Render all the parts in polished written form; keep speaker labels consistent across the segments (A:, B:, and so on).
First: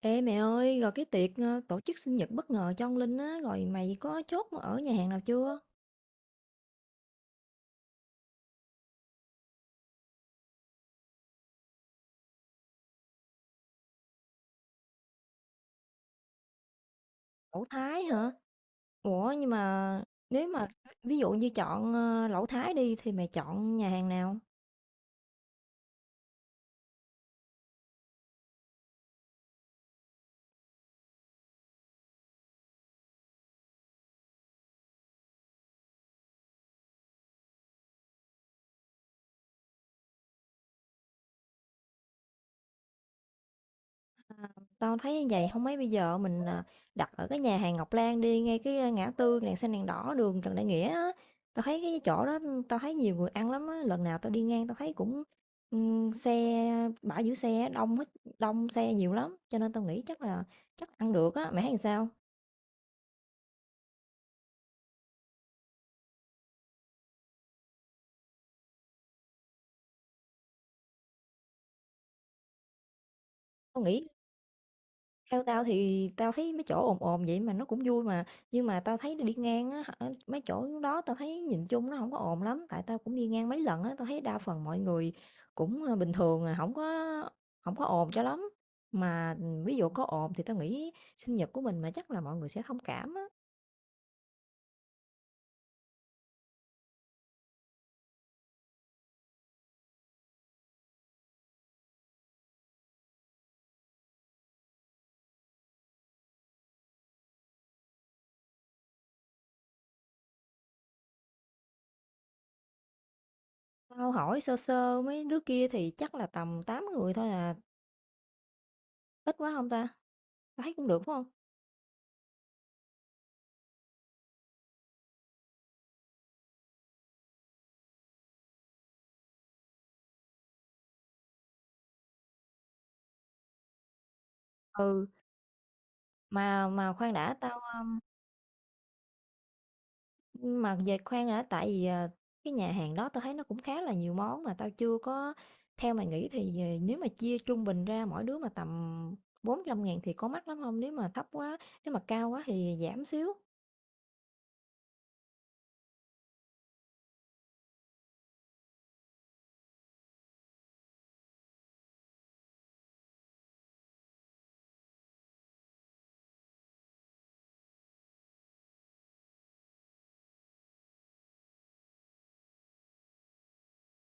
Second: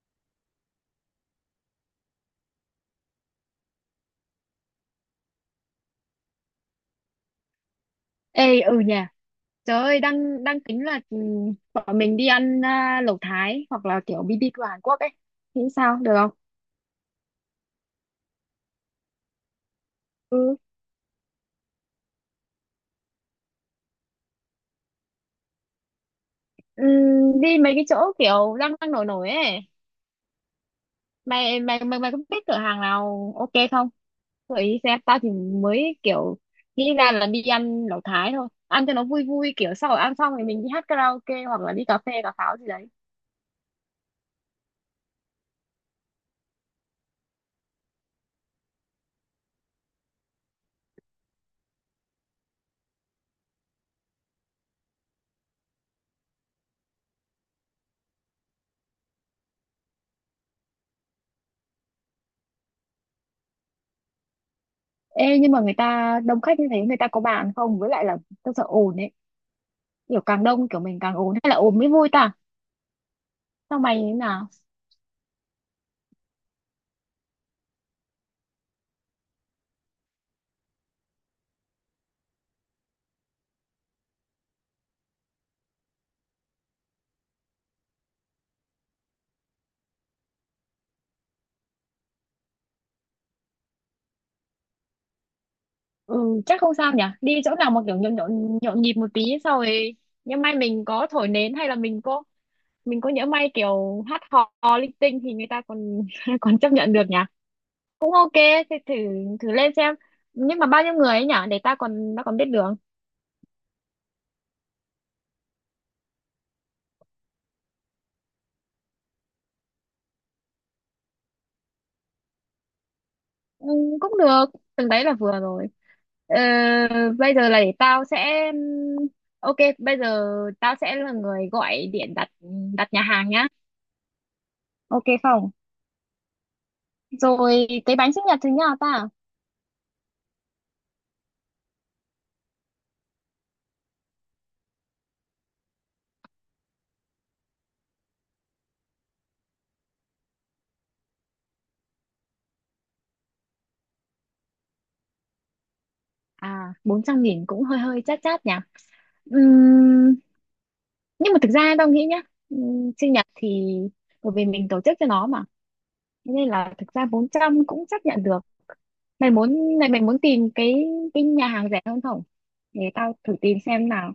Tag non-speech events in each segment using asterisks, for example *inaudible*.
A: Ê mẹ ơi, rồi cái tiệc tổ chức sinh nhật bất ngờ cho ông Linh á, rồi mày có chốt ở nhà hàng nào chưa?
B: Ê, ừ nhỉ. Trời ơi, đang đang tính là bọn mình đi ăn, à, lẩu Thái hoặc là kiểu BBQ Hàn Quốc ấy, thì sao được không?
A: Lẩu Thái hả? Ủa nhưng mà nếu
B: Ừ.
A: mà ví dụ như chọn lẩu Thái đi thì mày chọn nhà hàng nào?
B: Đi mấy cái chỗ kiểu đang đang nổi nổi ấy. Mày mày mày mày có biết cửa hàng nào ok không? Gợi ý xem. Tao thì mới kiểu nghĩ ra là đi ăn lẩu Thái thôi, ăn cho nó vui vui, kiểu sau rồi ăn xong thì mình đi hát karaoke hoặc là đi cà phê cà pháo gì đấy.
A: Tao thấy như vậy không mấy, bây giờ mình đặt ở cái nhà hàng Ngọc Lan đi, ngay cái ngã tư đèn xanh đèn đỏ đường Trần Đại Nghĩa á. Tao thấy cái chỗ đó, tao thấy nhiều người ăn lắm á, lần nào tao đi ngang tao thấy cũng ừ, xe, bãi giữ xe đông hết, đông xe nhiều lắm, cho nên tao nghĩ chắc là chắc ăn được á, mày thấy làm sao?
B: Ê, nhưng mà người ta đông khách như thế người ta có bàn không, với lại là tao sợ ồn ấy, kiểu càng đông kiểu mình càng ồn, hay là ồn mới vui ta? Sau
A: Tao
B: mày
A: nghĩ,
B: thế nào?
A: theo tao thì tao thấy mấy chỗ ồn ồn vậy mà nó cũng vui mà, nhưng mà tao thấy đi ngang á hả, mấy chỗ đó tao thấy nhìn chung nó không có ồn lắm, tại tao cũng đi ngang mấy lần á, tao thấy đa phần mọi người cũng, bình thường à, không có ồn cho lắm. Mà, ví dụ có ồn thì tao nghĩ sinh nhật của mình mà chắc là mọi người sẽ thông cảm á.
B: Ừ, chắc không sao nhỉ? Đi chỗ nào mà kiểu nhộn nhộn, nhộn nhịp một tí, sau rồi nhỡ may mình có thổi nến hay là mình có, mình có nhỡ may kiểu hát hò, hò linh tinh thì người ta còn *laughs* còn chấp nhận được nhỉ? Cũng ok, thì thử thử lên xem. Nhưng mà bao nhiêu người ấy nhỉ? Để ta còn, ta còn biết đường.
A: Tao hỏi sơ sơ mấy đứa kia thì chắc là tầm 8 người thôi à, ít quá không ta? Tao thấy cũng được, phải hông?
B: Ừ, cũng được, từng đấy là vừa rồi. Ờ, bây giờ là để tao sẽ ok, bây giờ tao sẽ là người gọi điện đặt đặt nhà hàng nhá. Ok
A: Ừ.
B: không?
A: Mà khoan đã, tao,
B: Rồi cái bánh sinh nhật thì như nào ta?
A: mà về khoan đã, tại vì, cái nhà hàng đó tao thấy nó cũng khá là nhiều món mà tao chưa có, theo mày nghĩ thì, nếu mà chia trung bình ra mỗi đứa mà tầm 400.000 thì có mắc lắm không? Nếu mà thấp quá, nếu mà cao quá thì giảm xíu,
B: À, 400.000 cũng hơi hơi chát chát nhỉ. Ừm, nhưng mà thực ra tao nghĩ nhá, sinh nhật thì bởi vì mình tổ chức cho nó mà. Thế nên là thực ra 400 cũng chấp nhận được. Mày muốn, mày muốn tìm cái nhà hàng rẻ hơn không? Để tao thử tìm xem nào.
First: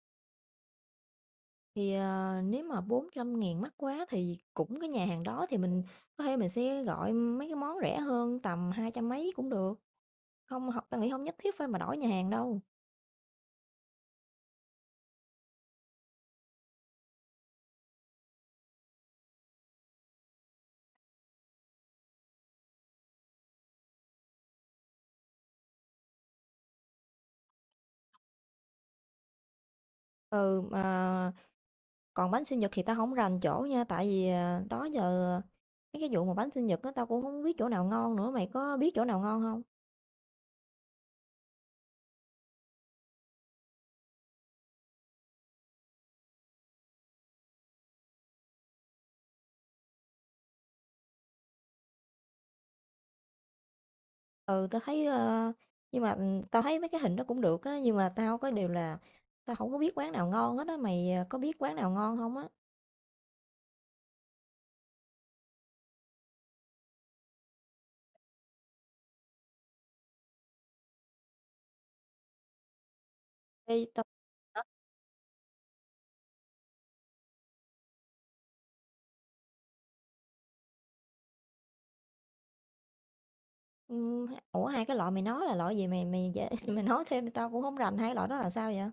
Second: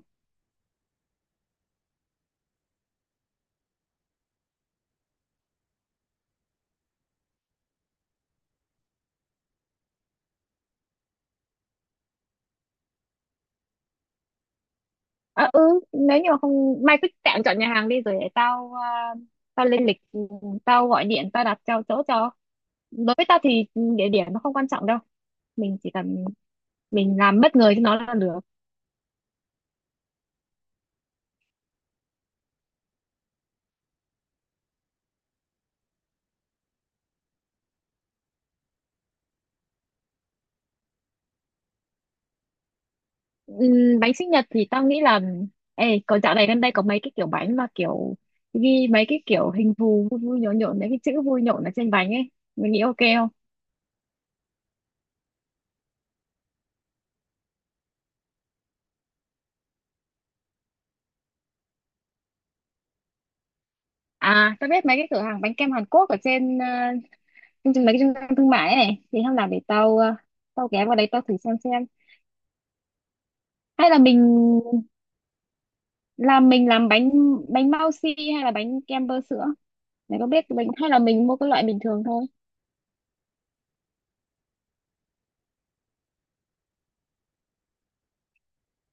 A: thì, nếu mà 400.000 mắc quá thì cũng cái nhà hàng đó thì mình có thể mình sẽ gọi mấy cái món rẻ hơn tầm 200 mấy cũng được, không h tao nghĩ không nhất thiết phải mà đổi nhà hàng đâu.
B: À, ừ, nếu như mà không mày cứ tạm chọn nhà hàng đi rồi để tao tao lên lịch, tao gọi điện, tao đặt cho chỗ cho. Đối với tao thì địa điểm nó không quan trọng đâu. Mình chỉ cần mình làm bất ngờ cho nó là được.
A: Ừ, mà còn bánh sinh nhật thì tao không rành chỗ nha, tại vì, à, đó giờ mấy cái vụ mà bánh sinh nhật á, tao cũng không biết chỗ nào ngon nữa, mày có biết chỗ nào ngon không?
B: Bánh sinh nhật thì tao nghĩ là, ê, có dạo này gần đây có mấy cái kiểu bánh mà kiểu ghi mấy cái kiểu hình thù vui vui nhộn nhộn, mấy cái chữ vui nhộn ở trên bánh ấy, mình nghĩ ok không?
A: Ừ, tao thấy, nhưng mà, tao thấy mấy cái hình đó cũng được á, nhưng mà tao có điều là tao không có biết quán nào ngon hết á, mày, à, có biết quán nào ngon không á?
B: À, tao biết mấy cái cửa hàng bánh kem Hàn Quốc ở trên trên trên mấy cái trung tâm thương mại ấy này, thì hôm nào để tao tao ghé vào đấy tao thử xem.
A: Ê,
B: Hay là
A: tao
B: mình
A: hả?
B: làm, mình làm bánh, bánh bao xi hay là bánh kem bơ sữa, mày có biết bánh, hay là mình mua cái loại bình thường thôi?
A: Ủa, hai cái loại mày nói là loại gì, mày mày dễ *laughs* mày nói thêm tao cũng không rành, hai cái loại đó là sao vậy?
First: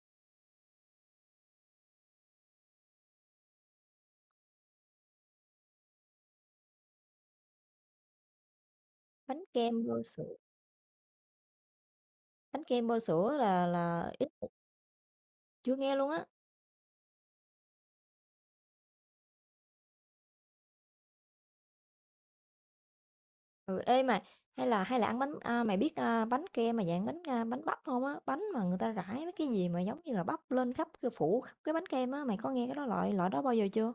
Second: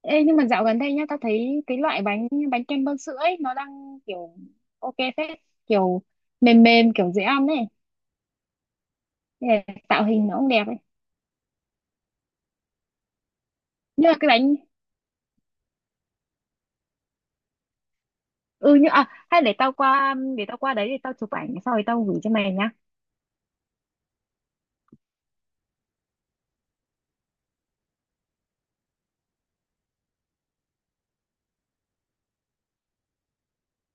B: Ê, nhưng mà dạo gần đây nhá, tao thấy cái loại bánh, bánh kem bơ sữa ấy nó đang kiểu ok phết, kiểu mềm mềm kiểu dễ ăn ấy.
A: Bánh
B: Thế
A: kem
B: là
A: bơ
B: tạo hình
A: sữa,
B: nó cũng đẹp ấy.
A: Bánh kem bơ sữa là
B: Như
A: là
B: là
A: ít,
B: cái bánh,
A: chưa nghe luôn á.
B: ừ, như, à, hay để tao qua, để tao qua đấy để tao chụp ảnh sau rồi tao gửi cho mày nhá.
A: Ừ, ê mà hay là ăn bánh à, mày biết à, bánh kem mà dạng bánh à, bánh bắp không á, bánh mà người ta rải mấy cái gì mà giống như là bắp lên khắp cái, phủ khắp cái bánh kem á, mày có nghe cái đó, loại loại đó bao giờ chưa?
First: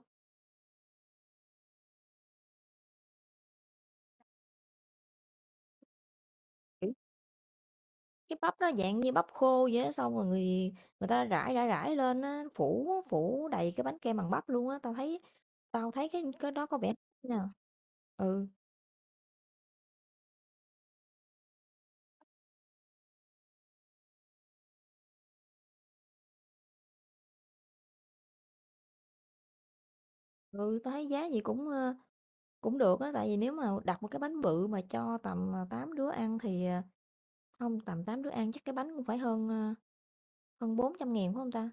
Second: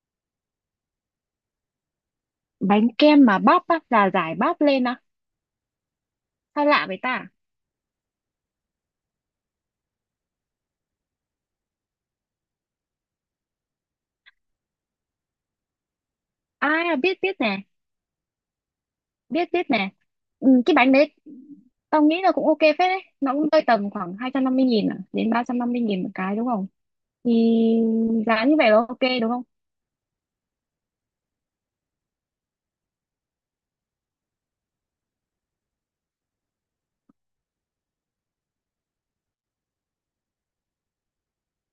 B: Bánh kem mà bắp á, là rải bắp lên á, sao lạ
A: Kiểu
B: vậy ta?
A: cái bắp nó dạng như bắp khô vậy á, xong rồi người người ta rải rải rải lên á, phủ phủ đầy cái bánh kem bằng bắp luôn á, tao thấy, tao thấy cái đó
B: À
A: có vẻ
B: à, biết
A: nè.
B: biết nè,
A: Ừ
B: biết biết nè. Ừ, cái bánh đấy tao nghĩ là cũng ok phết đấy, nó cũng rơi tầm khoảng 250.000 à, đến 350.000 một cái, đúng không? Thì giá như vậy là ok đúng không?
A: ừ, tao thấy giá gì cũng cũng được á, tại vì nếu mà đặt một cái bánh bự mà cho tầm 8 đứa ăn thì không, tầm 8 đứa ăn chắc cái bánh cũng phải hơn à, hơn 400.000 phải không ta?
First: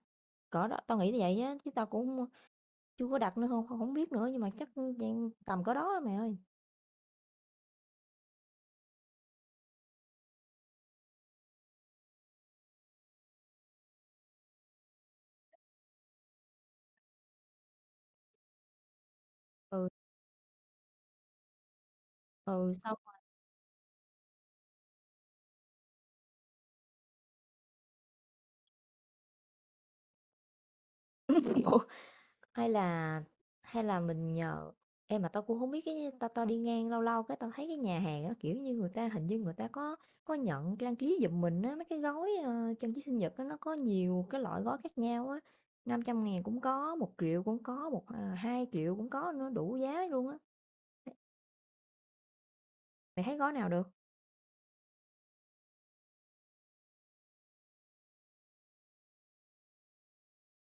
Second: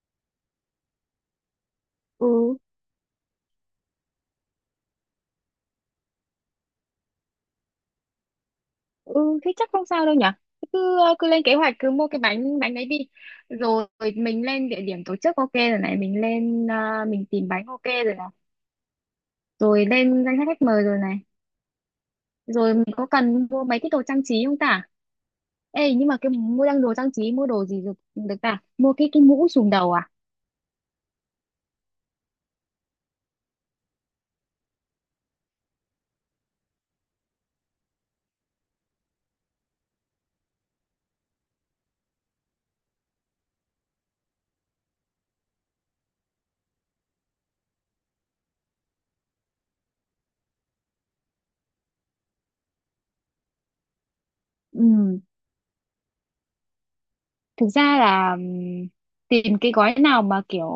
A: Cỡ đó, tao nghĩ là vậy á, chứ tao cũng
B: Ừ.
A: chưa có đặt nữa, không, không biết nữa, nhưng mà chắc, dạng tầm cỡ đó á mày ơi.
B: Ừ, thế chắc không sao đâu nhở, cứ lên kế hoạch, cứ mua cái bánh, bánh đấy đi, rồi mình lên địa điểm tổ chức ok rồi này, mình lên, mình tìm bánh ok rồi này, rồi
A: Ừ,
B: lên danh sách khách mời rồi này,
A: ừ,
B: rồi mình
A: xong.
B: có cần mua mấy cái đồ trang trí không ta? Ê nhưng mà cái mua, đang đồ trang trí, mua đồ gì được được ta, mua cái mũ trùm đầu à?
A: *laughs* Ủa, hay là hay là mình nhờ em, mà tao cũng không biết cái, tao tao đi ngang lâu lâu cái tao thấy cái nhà hàng nó kiểu như, người ta hình như người ta có nhận đăng ký giùm mình á, mấy cái gói, trang trí sinh nhật á, nó có nhiều cái loại gói khác nhau á, 500.000 cũng có, 1 triệu cũng có, một, à, 2.000 cũng có nữa, đủ giá luôn á. Mày thấy gói nào được?
B: Ừ, thực ra là tìm cái gói nào mà kiểu,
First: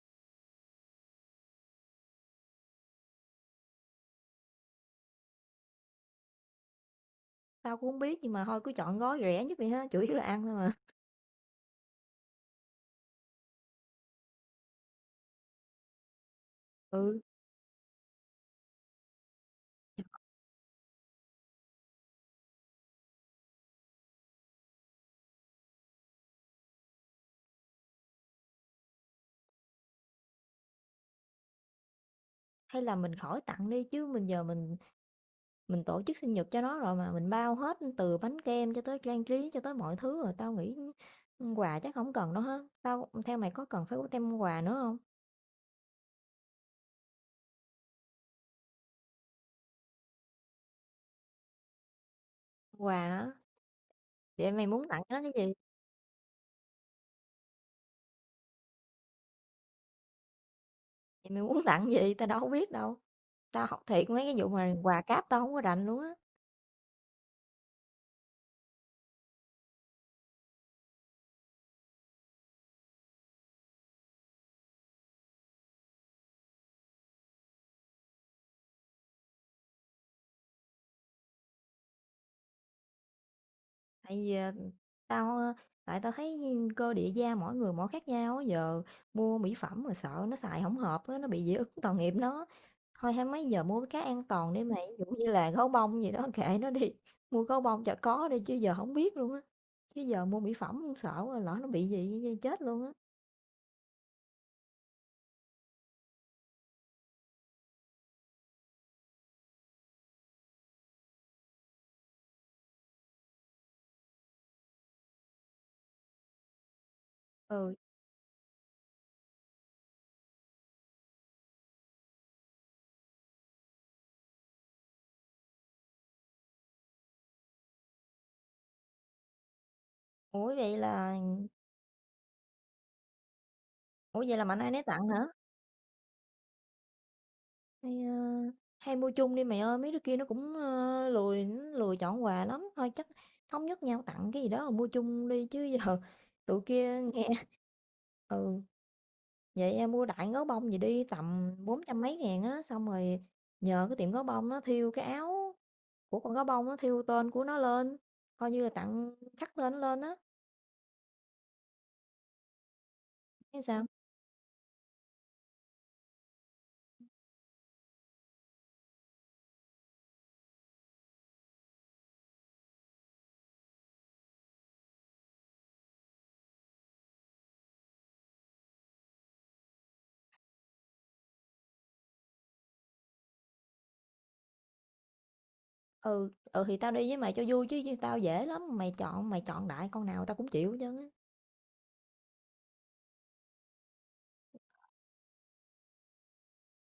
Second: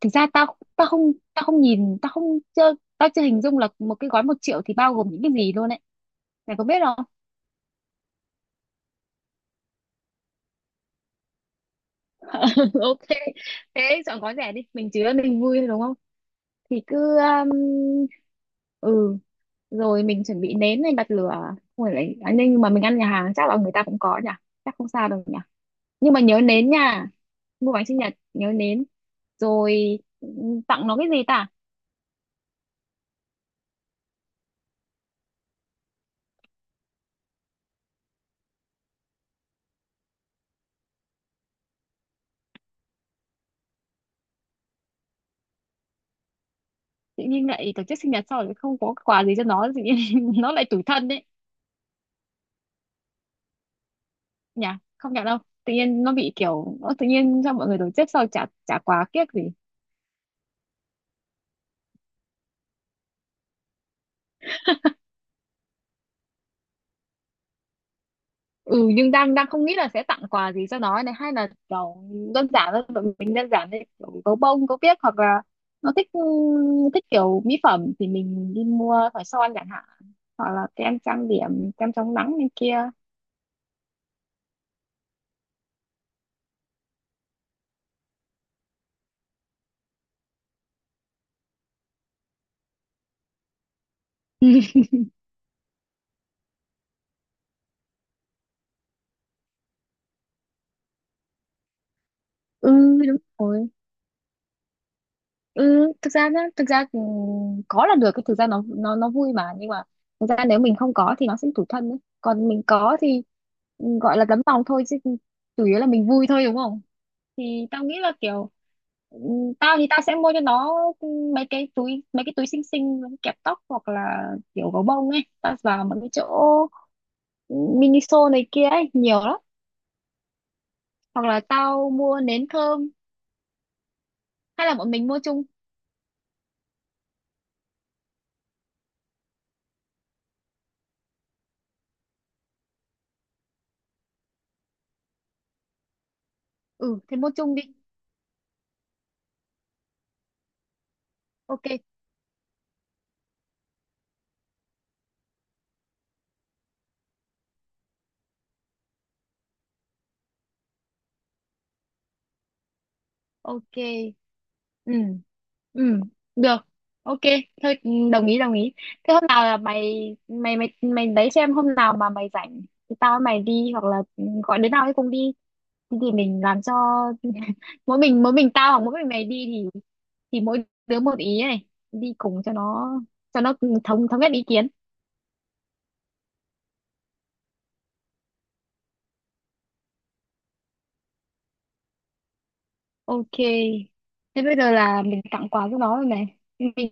B: thực ra tao tao không, tao không nhìn, tao không, chưa, tao chưa hình dung là một cái gói 1.000.000 thì bao gồm những cái gì luôn ấy, mày có biết không?
A: Tao cũng hông biết, nhưng mà thôi cứ chọn gói rẻ nhất đi ha, chủ yếu là ăn thôi mà.
B: *laughs* Ok, thế chọn gói rẻ đi, mình chứa mình vui thôi đúng không? Thì cứ,
A: Ừ,
B: ừ, rồi mình chuẩn bị nến này, bật lửa. Ôi, lại à, nhưng mà mình ăn nhà hàng chắc là người ta cũng có nhỉ, chắc không sao đâu nhỉ, nhưng mà nhớ nến nha, mua bánh sinh nhật nhớ nến. Rồi tặng nó cái gì ta?
A: hay là mình khỏi tặng đi, chứ mình giờ mình tổ chức sinh nhật cho nó rồi mà, mình bao hết từ bánh kem cho tới trang trí cho tới mọi thứ rồi, tao nghĩ, quà chắc không cần đâu ha. Tao, theo mày có cần phải có thêm quà nữa không?
B: Tự nhiên lại tổ chức sinh nhật sau rồi không có quà gì cho nó, tự nhiên *laughs* nó lại tủi thân đấy
A: Quà hả? Vậy mày
B: nhỉ,
A: muốn tặng
B: không
A: nó
B: nhận
A: cái
B: đâu,
A: gì?
B: tự nhiên nó bị kiểu, nó tự nhiên cho mọi người tổ chức sau chả, chả quà kiếc gì.
A: Vậy mày muốn *laughs* tặng gì? Tao đâu có biết đâu. Tao học thiệt, mấy cái vụ mà quà cáp tao không có rành luôn á,
B: Ừ, nhưng đang đang không nghĩ là sẽ tặng quà gì cho nó này, hay là kiểu đơn giản thôi, tụi mình đơn giản thôi kiểu gấu bông gấu biếc, hoặc là nó thích, thích kiểu mỹ phẩm thì mình đi mua khỏi son chẳng hạn, hoặc là kem trang điểm, kem chống nắng này kia.
A: tại vì, tao, tại tao thấy cơ địa da mỗi người mỗi khác nhau á, giờ mua mỹ phẩm mà sợ nó xài không hợp á, nó bị dị ứng tội nghiệp nó. Thôi hay mấy giờ mua cái an toàn đi
B: *laughs*
A: mày, ví dụ như là gấu bông gì đó *laughs* kệ nó đi, mua gấu bông cho có đi chứ giờ không biết luôn á. Chứ giờ mua mỹ phẩm cũng sợ lỡ nó bị gì chết
B: Ừ,
A: luôn á.
B: đúng rồi. Ừ, thực ra nhá, thực ra, có là được, cái thực ra nó, nó vui mà, nhưng mà thực ra nếu mình không có thì nó sẽ tủi thân ấy. Còn mình có thì, ừ, gọi là tấm lòng thôi chứ chủ yếu là mình vui thôi đúng không? Thì
A: Ừ,
B: tao nghĩ là kiểu, ừ, tao thì tao sẽ mua cho nó, ừ, mấy cái túi, mấy cái túi xinh xinh, kẹp tóc hoặc là kiểu gấu bông ấy, tao vào mấy cái chỗ, ừ, Miniso này kia ấy nhiều lắm,
A: ủa vậy là,
B: hoặc là tao mua nến thơm,
A: ủa vậy là mạnh
B: hay
A: ai
B: là
A: nấy
B: bọn
A: tặng
B: mình mua
A: hả?
B: chung?
A: Hay, a, hay mua chung đi mày ơi, mấy đứa kia nó cũng, lười, nó lười chọn quà lắm, thôi chắc thống nhất nhau tặng cái gì đó rồi mua chung đi chứ, *laughs* giờ tụi kia
B: Ừ, thế
A: nghe.
B: mua
A: *laughs*
B: chung đi.
A: Ừ, vậy, em mua đại gấu bông gì đi tầm
B: Ok.
A: 400 mấy ngàn á, xong rồi nhờ cái tiệm gấu bông nó thiêu cái áo của con gấu bông, nó thiêu tên của nó lên, coi như là tặng khắc tên nó lên á, thấy
B: Ok.
A: sao?
B: Ừ. Ừ. Được. Ok. Thôi, đồng ý đồng ý. Thế hôm nào là mày mày mày mày đấy, xem hôm nào mà mày rảnh thì tao với mày đi, hoặc là, gọi đứa nào ấy cùng đi, thì mình làm cho *laughs* mỗi mình tao hoặc mỗi mình mày đi thì mỗi đứa một ý này, đi cùng cho nó, cho nó thống thống nhất ý kiến.
A: Ừ, ừ, thì tao đi với mày cho vui chứ tao dễ lắm, mày chọn, mày chọn đại con nào tao cũng chịu chứ.
B: Ok, thế bây giờ là mình tặng quà cho nó rồi này, mình,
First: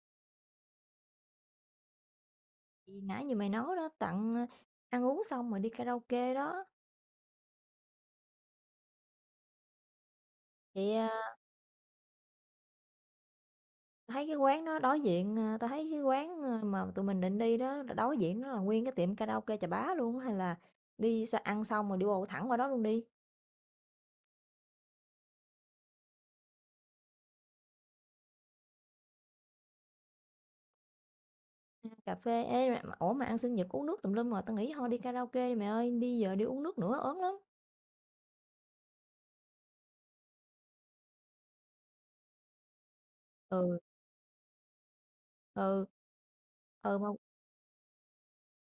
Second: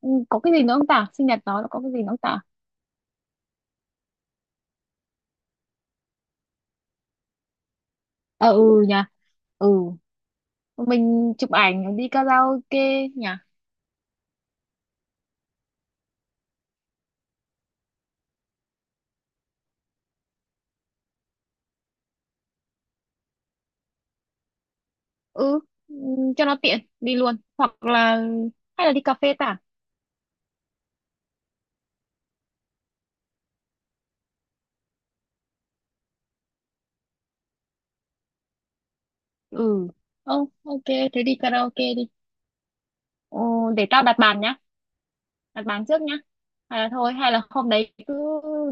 B: ừ, có cái gì nữa không ta, sinh nhật nó có cái gì nữa không ta?
A: Thì nãy như mày nói đó, tặng, ăn uống xong rồi đi karaoke đó,
B: Ờ ừ nhỉ. Ừ,
A: thì,
B: mình chụp ảnh đi karaoke nhỉ.
A: thấy cái quán đó đối diện, tao thấy cái quán, mà tụi mình định đi đó, đối diện nó là nguyên cái tiệm karaoke Chà Bá luôn á, hay là đi ăn xong rồi đi bộ thẳng qua đó luôn đi.
B: Ừ. Cho nó tiện đi luôn, hoặc là hay là đi cà phê ta?
A: Ờ, cà phê. Ê, mà ủa, mà ăn sinh nhật uống nước tùm lum rồi, tao nghĩ thôi đi karaoke đi mày ơi, đi giờ đi uống nước nữa ớn lắm.
B: Ừ. Ồ, ok, thế đi karaoke đi. Ồ,
A: Ừ,
B: để tao đặt bàn nhá, đặt
A: ừ.
B: bàn trước nhá, hay là
A: Ừ, mà
B: thôi, hay là hôm đấy cứ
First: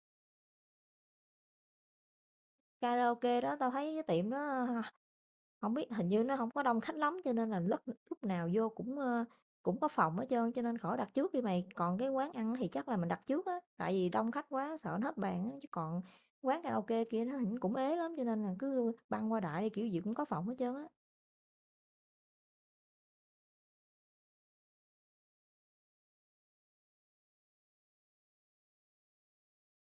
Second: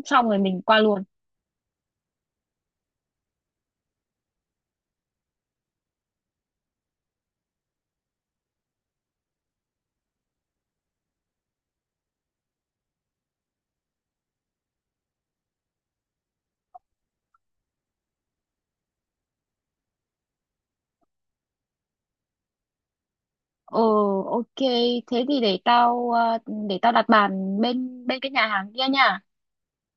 B: xong rồi mình qua luôn.
A: karaoke đó tao thấy cái tiệm đó không biết, hình như nó không có đông khách lắm, cho nên là lúc lúc nào vô cũng có phòng hết trơn, cho nên khỏi đặt trước đi mày. Còn cái quán ăn thì chắc là mình đặt trước á, tại vì đông khách quá sợ nó hết bàn á, chứ còn quán karaoke kia nó hình cũng ế lắm, cho nên là cứ băng qua đại đi, kiểu gì cũng có phòng hết trơn á.
B: Ừ. Ok, thế thì để tao, để tao đặt bàn bên, bên cái nhà hàng kia nha.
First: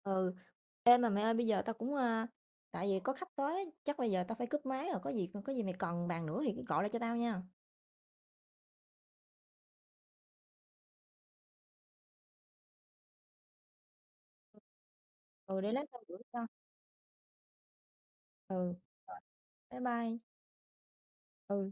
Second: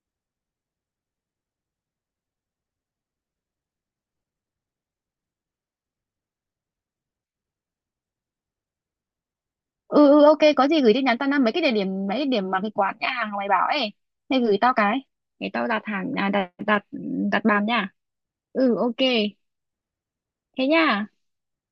A: Ừ. Ê, mà mẹ ơi, bây giờ tao cũng, tại vì có khách tới á, chắc bây giờ tao phải cúp máy rồi, có gì, có gì mày cần bàn nữa thì cứ gọi lại cho tao nha.
B: Ừ. Ừ, ok, có gì gửi tin nhắn tao năm mấy cái địa điểm, mấy cái điểm mà cái quán nhà hàng mày bảo ấy, mày gửi tao cái để
A: Ừ,
B: tao
A: để lát tao gửi cho.
B: đặt, đặt, đặt bàn nha.
A: Ừ.
B: Ừ. Ok,
A: Rồi. Bye bye.
B: thế nha.
A: Ừ.